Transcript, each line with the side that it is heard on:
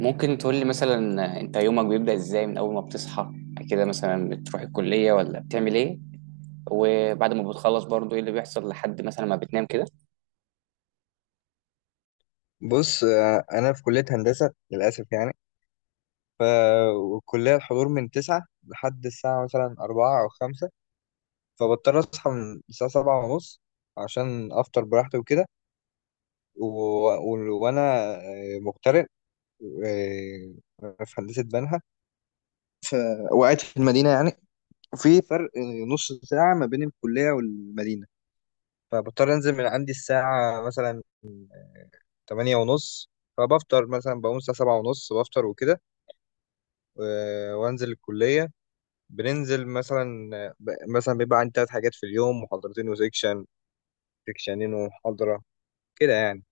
right: ممكن تقول لي، مثلا انت يومك بيبدأ ازاي من اول ما بتصحى؟ كده مثلا بتروح الكلية ولا بتعمل ايه؟ وبعد ما بتخلص برضو ايه اللي بيحصل لحد مثلا ما بتنام كده؟
left: بص، انا في كليه هندسه للاسف يعني. ف والكليه الحضور من 9 لحد الساعه مثلا 4 او 5. فبضطر اصحى من الساعه 7 ونص عشان افطر براحتي وكده. و... و... وانا مغترب، آه، في هندسه بنها، وقاعد في المدينه يعني. في فرق نص ساعه ما بين الكليه والمدينه، فبضطر انزل من عندي الساعه مثلا 8 ونص. فبفطر مثلا، بقوم الساعه 7 ونص بفطر وكده وانزل الكليه. بننزل مثلا، مثلا بيبقى عندي تلات حاجات في اليوم: محاضرتين وسيكشن، سيكشنين ومحاضرة كده يعني.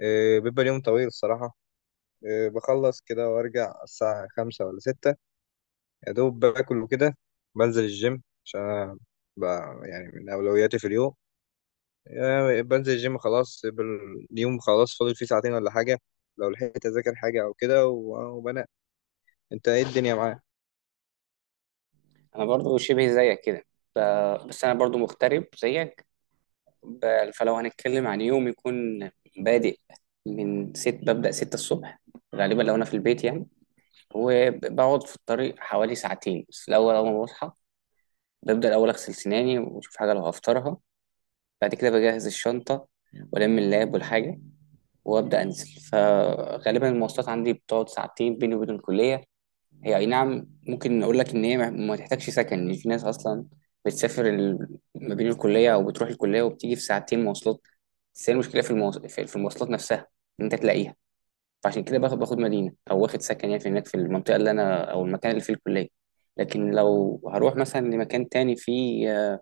left: بيبقى اليوم طويل الصراحة. بخلص كده وارجع الساعة 5 ولا 6، يا دوب باكل وكده. بنزل الجيم عشان أنا يعني من أولوياتي في اليوم. بنزل الجيم خلاص. يبقى اليوم خلاص فاضل فيه ساعتين ولا حاجة، لو لحقت أذاكر حاجة أو كده وبنام. أنت إيه الدنيا معاك؟
right: انا برضو شبه زيك كده. ف- بس انا برضو مغترب زيك. فلو هنتكلم عن يوم يكون بادئ من ست ببدأ 6 الصبح، غالبا لو انا في البيت يعني، وبقعد في الطريق حوالي ساعتين. بس الاول، اول ما بصحى ببدأ الاول اغسل سناني واشوف حاجة لو هفطرها. بعد كده بجهز الشنطة والم اللاب والحاجة وابدا انزل. فغالبا المواصلات عندي بتقعد ساعتين بيني وبين الكليه. هي اي نعم، ممكن اقول لك ان هي ما تحتاجش سكن، يعني في ناس اصلا بتسافر، ما بين الكليه، او بتروح الكليه وبتيجي في ساعتين مواصلات. بس هي المشكله في المواصلات نفسها، ان انت تلاقيها. فعشان كده باخد مدينه، او واخد سكن، يعني في هناك في المنطقه اللي انا، او المكان اللي فيه الكليه. لكن لو هروح مثلا لمكان تاني فيه،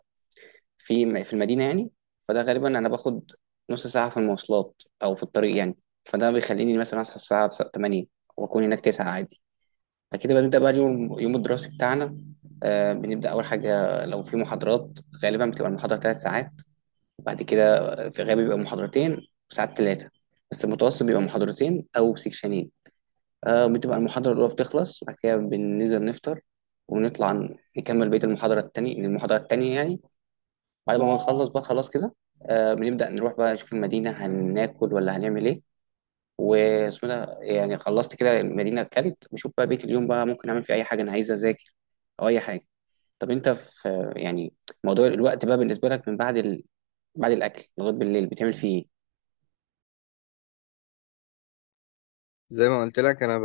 right: في المدينة يعني، فده غالبا أنا باخد نص ساعة في المواصلات أو في الطريق يعني. فده بيخليني مثلا أصحى الساعة 8 وأكون هناك 9 عادي. بعد كده بنبدأ بقى اليوم، يوم الدراسي بتاعنا. بنبدأ أول حاجة لو في محاضرات. غالبا بتبقى المحاضرة 3 ساعات، بعد كده في غالب بيبقى محاضرتين، وساعات ثلاثة، بس المتوسط بيبقى محاضرتين أو سيكشنين. بتبقى المحاضرة الأولى بتخلص، بعد كده بننزل نفطر ونطلع نكمل بقية المحاضرة التانية، يعني. بعد ما نخلص بقى، خلاص كده. بنبدأ نروح بقى نشوف المدينة، هناكل ولا هنعمل ايه، واسمه ده. يعني خلصت كده، المدينة، اكلت، بشوف بقى بقية اليوم بقى، ممكن اعمل فيه اي حاجة انا عايز اذاكر، او اي حاجة. طب انت في يعني موضوع الوقت بقى بالنسبة لك من بعد بعد الاكل لغاية بالليل بتعمل فيه ايه؟
left: زي ما قلت لك أنا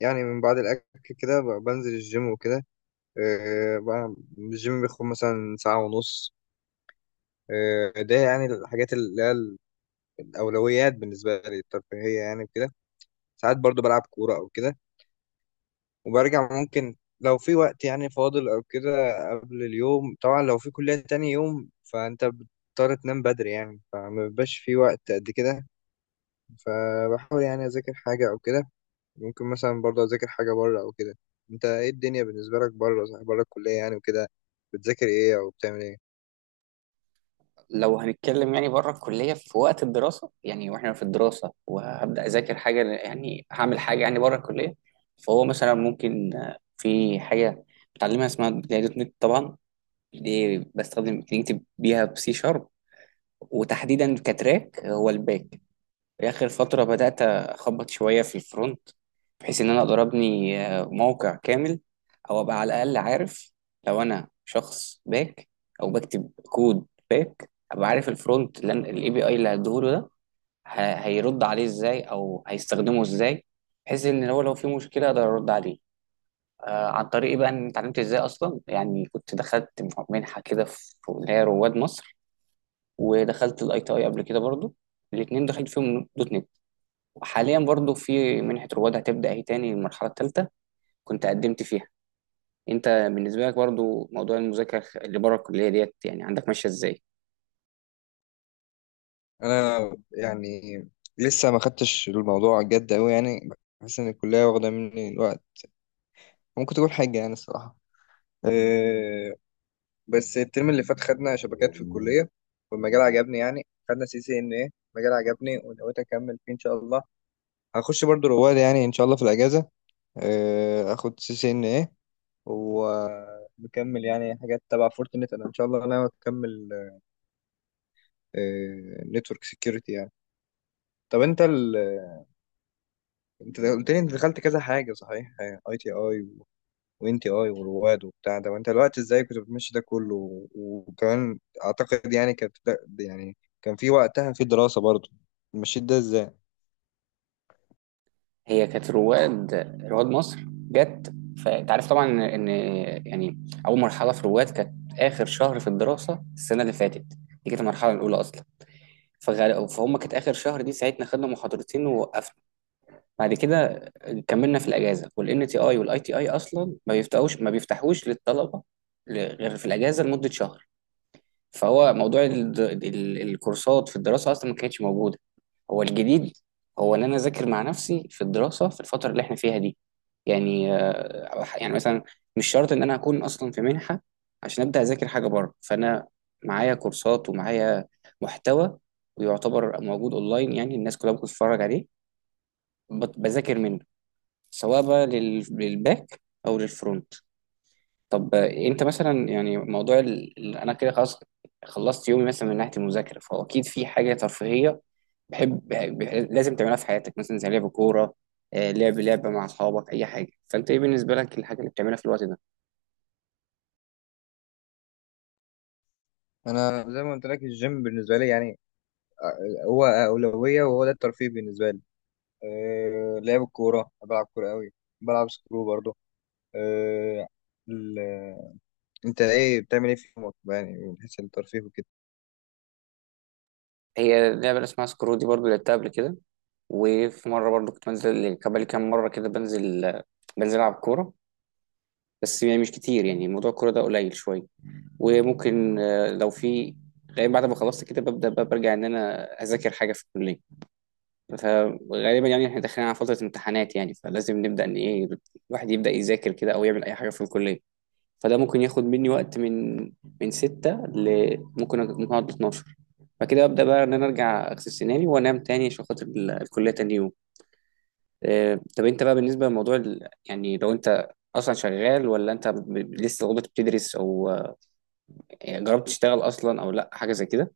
left: يعني من بعد الأكل كده بنزل الجيم وكده. بقى الجيم بياخد مثلا ساعة ونص. ده يعني الحاجات اللي هي الأولويات بالنسبة لي، الترفيهية يعني وكده. ساعات برضو بلعب كورة أو كده، وبرجع ممكن لو في وقت يعني فاضل أو كده. قبل اليوم طبعا لو في كلية تاني يوم فأنت بتضطر تنام بدري يعني، فما بيبقاش في وقت قد كده. فبحاول يعني أذاكر حاجة أو كده. ممكن مثلا برضو أذاكر حاجة بره أو كده. أنت إيه الدنيا بالنسبة لك بره بره الكلية يعني وكده؟ بتذاكر إيه أو بتعمل إيه؟
right: لو هنتكلم يعني بره الكلية في وقت الدراسة، يعني واحنا في الدراسة وهبدأ اذاكر حاجة يعني، هعمل حاجة يعني بره الكلية. فهو مثلا ممكن، في حاجة بتعلمها اسمها اللي هي دوت نت طبعا. دي بستخدم بنكتب بيها بسي شارب، وتحديدا كتراك هو الباك. في اخر فتره بدات اخبط شويه في الفرونت، بحيث ان انا اقدر ابني، موقع كامل، او ابقى على الاقل عارف، لو انا شخص باك او بكتب كود باك ابقى عارف الفرونت. لان الاي بي اي اللي هديهوله ده هيرد عليه ازاي او هيستخدمه ازاي، بحيث ان هو لو في مشكله اقدر ارد عليه. عن طريق إيه بقى ان اتعلمت ازاي اصلا، يعني كنت دخلت منحه كده في اللي هي رواد مصر، ودخلت الاي تي اي قبل كده برضو. الاثنين دخلت فيهم دوت نت. وحاليا برضو في منحه رواد هتبدا اهي تاني، المرحله الثالثه كنت قدمت فيها. انت بالنسبه لك برضو موضوع المذاكره اللي بره الكليه ديت، يعني عندك ماشيه ازاي؟
left: انا يعني لسه ما خدتش الموضوع جد قوي يعني. بحس ان الكليه واخده مني الوقت، ممكن تكون حاجه يعني الصراحه. أه. بس الترم اللي فات خدنا شبكات في الكليه، والمجال عجبني يعني. خدنا سي سي ان ايه، مجال عجبني ونويت اكمل فيه ان شاء الله. هخش برضو رواد يعني ان شاء الله في الاجازه. أه، اخد سي سي ان ايه ومكمل يعني حاجات تبع فورتنت. انا ان شاء الله انا اكمل نتورك سكيورتي يعني. طب انت قلت لي انت دخلت كذا حاجه صحيح: اي تي اي وان تي اي ورواد وبتاع ده. وانت الوقت ازاي كنت بتمشي ده كله وكمان، اعتقد يعني كانت يعني كان في وقتها في دراسه برضه. مشيت ده ازاي؟
right: هي كانت رواد، رواد مصر جت. فانت عارف طبعا ان، يعني، اول مرحله في رواد كانت اخر شهر في الدراسه السنه اللي فاتت. دي كانت المرحله الاولى اصلا. فهم كانت اخر شهر دي، ساعتنا خدنا محاضرتين ووقفنا. بعد كده كملنا في الاجازه. والان تي اي والاي تي اي اصلا ما بيفتحوش للطلبه، غير في الاجازه لمده شهر. فهو موضوع الكورسات في الدراسه اصلا ما كانتش موجوده. هو الجديد هو ان انا اذاكر مع نفسي في الدراسه، في الفتره اللي احنا فيها دي. يعني، يعني مثلا، مش شرط ان انا اكون اصلا في منحه عشان ابدا اذاكر حاجه بره. فانا معايا كورسات، ومعايا محتوى ويعتبر موجود اونلاين، يعني الناس كلها بتتفرج عليه، بذاكر منه، سواء بقى للباك او للفرونت. طب انت مثلا يعني موضوع انا كده خلاص، خلصت يومي مثلا من ناحيه المذاكره. فهو اكيد في حاجه ترفيهيه، بحب ب... لازم تعملها في حياتك، مثلا زي لعب كوره، لعب لعبه مع اصحابك، اي حاجه. فانت ايه بالنسبه لك الحاجه اللي بتعملها في الوقت ده؟
left: انا زي ما قلت لك الجيم بالنسبه لي يعني هو اولويه، وهو ده الترفيه بالنسبه لي. أه، لعب الكوره، بلعب كوره قوي، بلعب سكرو برضه. أه ال- انت ايه بتعمل ايه في يومك يعني من حيث الترفيه وكده؟
right: هي لعبه اسمها سكرو، دي برضو لعبتها قبل كده. وفي مره برضو كنت بنزل كبالي كام مره كده، بنزل العب كوره، بس يعني مش كتير. يعني موضوع الكوره ده قليل شويه. وممكن، آه، لو في غالبا بعد ما خلصت كده ببدا بقى برجع ان انا اذاكر حاجه في الكليه. فغالبا يعني احنا داخلين على فترة امتحانات يعني، فلازم نبدأ ان ايه، الواحد يبدأ يذاكر كده او يعمل اي حاجة في الكلية. فده ممكن ياخد مني وقت، من 6 ل ممكن اقعد 12. فكده ابدا بقى ان انا ارجع اغسل سناني وانام تاني عشان خاطر الكلية تاني يوم. طب انت بقى بالنسبة لموضوع يعني لو انت اصلا شغال، ولا انت لسه برضه بتدرس، او يعني جربت تشتغل اصلا، او لا حاجة زي كده؟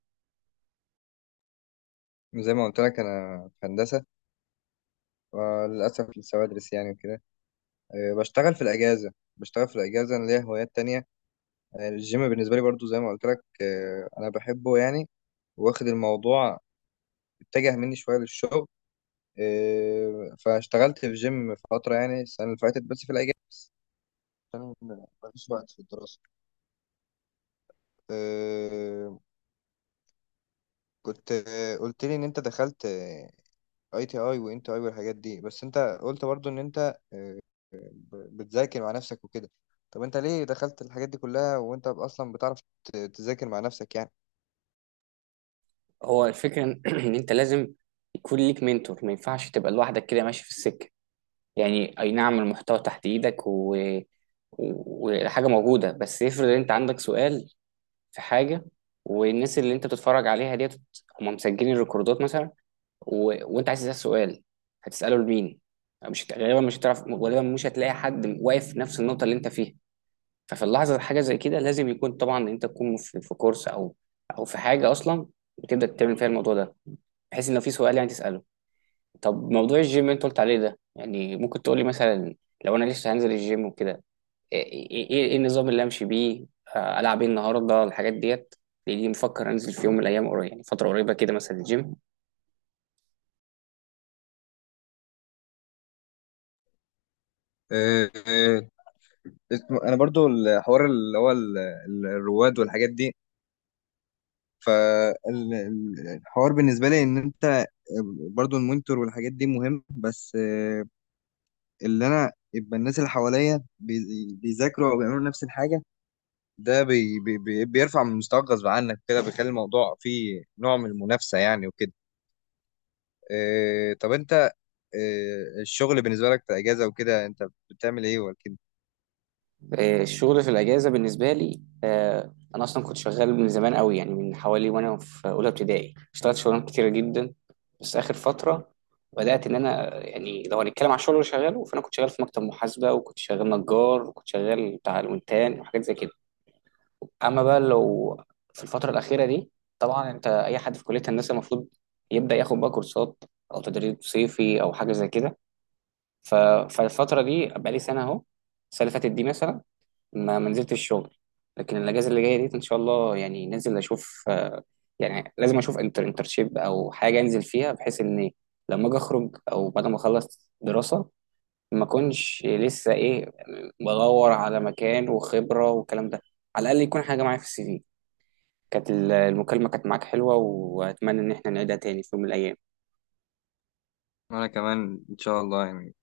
left: زي ما قلت لك انا في هندسه، للأسف لسه بدرس يعني وكده. بشتغل في الأجازة، أنا ليا هوايات تانية. الجيم بالنسبة لي برضو زي ما قلت لك، أنا بحبه يعني. واخد الموضوع اتجه مني شوية للشغل. فاشتغلت في جيم فترة يعني السنة اللي فاتت بس في الأجازة، عشان مفيش وقت في الدراسة. آه، كنت قلت لي إن أنت دخلت اي تي اي وان تي اي والحاجات دي. بس انت قلت برضو ان انت بتذاكر مع نفسك وكده. طب انت ليه دخلت الحاجات دي كلها وانت اصلا بتعرف تذاكر مع نفسك يعني؟
right: هو الفكرة ان انت لازم يكون ليك منتور، ما ينفعش تبقى لوحدك كده ماشي في السكة. يعني اي نعم، المحتوى تحت ايدك، وحاجه موجوده. بس افرض انت عندك سؤال في حاجه، والناس اللي انت بتتفرج عليها ديت هم مسجلين الريكوردات مثلا، وانت عايز تسال سؤال، هتساله لمين؟ مش هت- غالبا مش هتعرف، غالبا مش هتلاقي حد واقف في نفس النقطه اللي انت فيها. ففي اللحظه حاجه زي كده لازم يكون طبعا انت تكون في كورس، او في حاجه اصلا بتبدا تعمل فيها الموضوع ده، بحيث ان لو في سؤال يعني تساله. طب موضوع الجيم اللي انت قلت عليه ده، يعني ممكن تقولي مثلا، لو انا لسه هنزل الجيم وكده، ايه ايه ايه إيه النظام اللي امشي بيه؟ العب ايه النهارده، الحاجات ديت، لاني مفكر انزل في يوم من الايام قريب، يعني فتره قريبه كده مثلا الجيم.
left: آه، آه، انا برضو الحوار اللي هو الرواد والحاجات دي. فالحوار بالنسبه لي ان انت برضو المونيتور والحاجات دي مهم، بس اللي انا يبقى الناس اللي حواليا بيذاكروا او بيعملوا نفس الحاجه، ده بيرفع من مستواك غصب عنك كده، بيخلي الموضوع فيه نوع من المنافسة يعني وكده. إيه طب انت، إيه الشغل بالنسبة لك في اجازة وكده، انت بتعمل ايه ولا كده؟
right: الشغل في الاجازه بالنسبه لي، انا اصلا كنت شغال من زمان قوي. يعني من حوالي وانا في اولى ابتدائي اشتغلت شغلانات كتيره جدا. بس اخر فتره بدات ان انا، يعني لو هنتكلم على الشغل اللي شغاله، فانا كنت شغال في مكتب محاسبه، وكنت شغال نجار، وكنت شغال بتاع الونتان، وحاجات زي كده. اما بقى لو في الفتره الاخيره دي، طبعا انت اي حد في كليه هندسه المفروض يبدا ياخد بقى كورسات او تدريب صيفي او حاجه زي كده. ف... فالفتره دي بقالي سنه اهو. السنه اللي فاتت دي مثلا ما نزلتش الشغل. لكن الاجازه اللي جايه دي ان شاء الله، يعني ننزل اشوف، يعني لازم اشوف انترشيب او حاجه انزل فيها، بحيث ان لما اجي اخرج، او بعد ما اخلص دراسه، ما اكونش لسه ايه، بدور على مكان وخبره والكلام ده. على الاقل يكون حاجه معايا في السي في. كانت المكالمة كانت معاك حلوة، وأتمنى إن احنا نعيدها تاني في يوم من الأيام.
left: وانا كمان ان شاء الله يعني.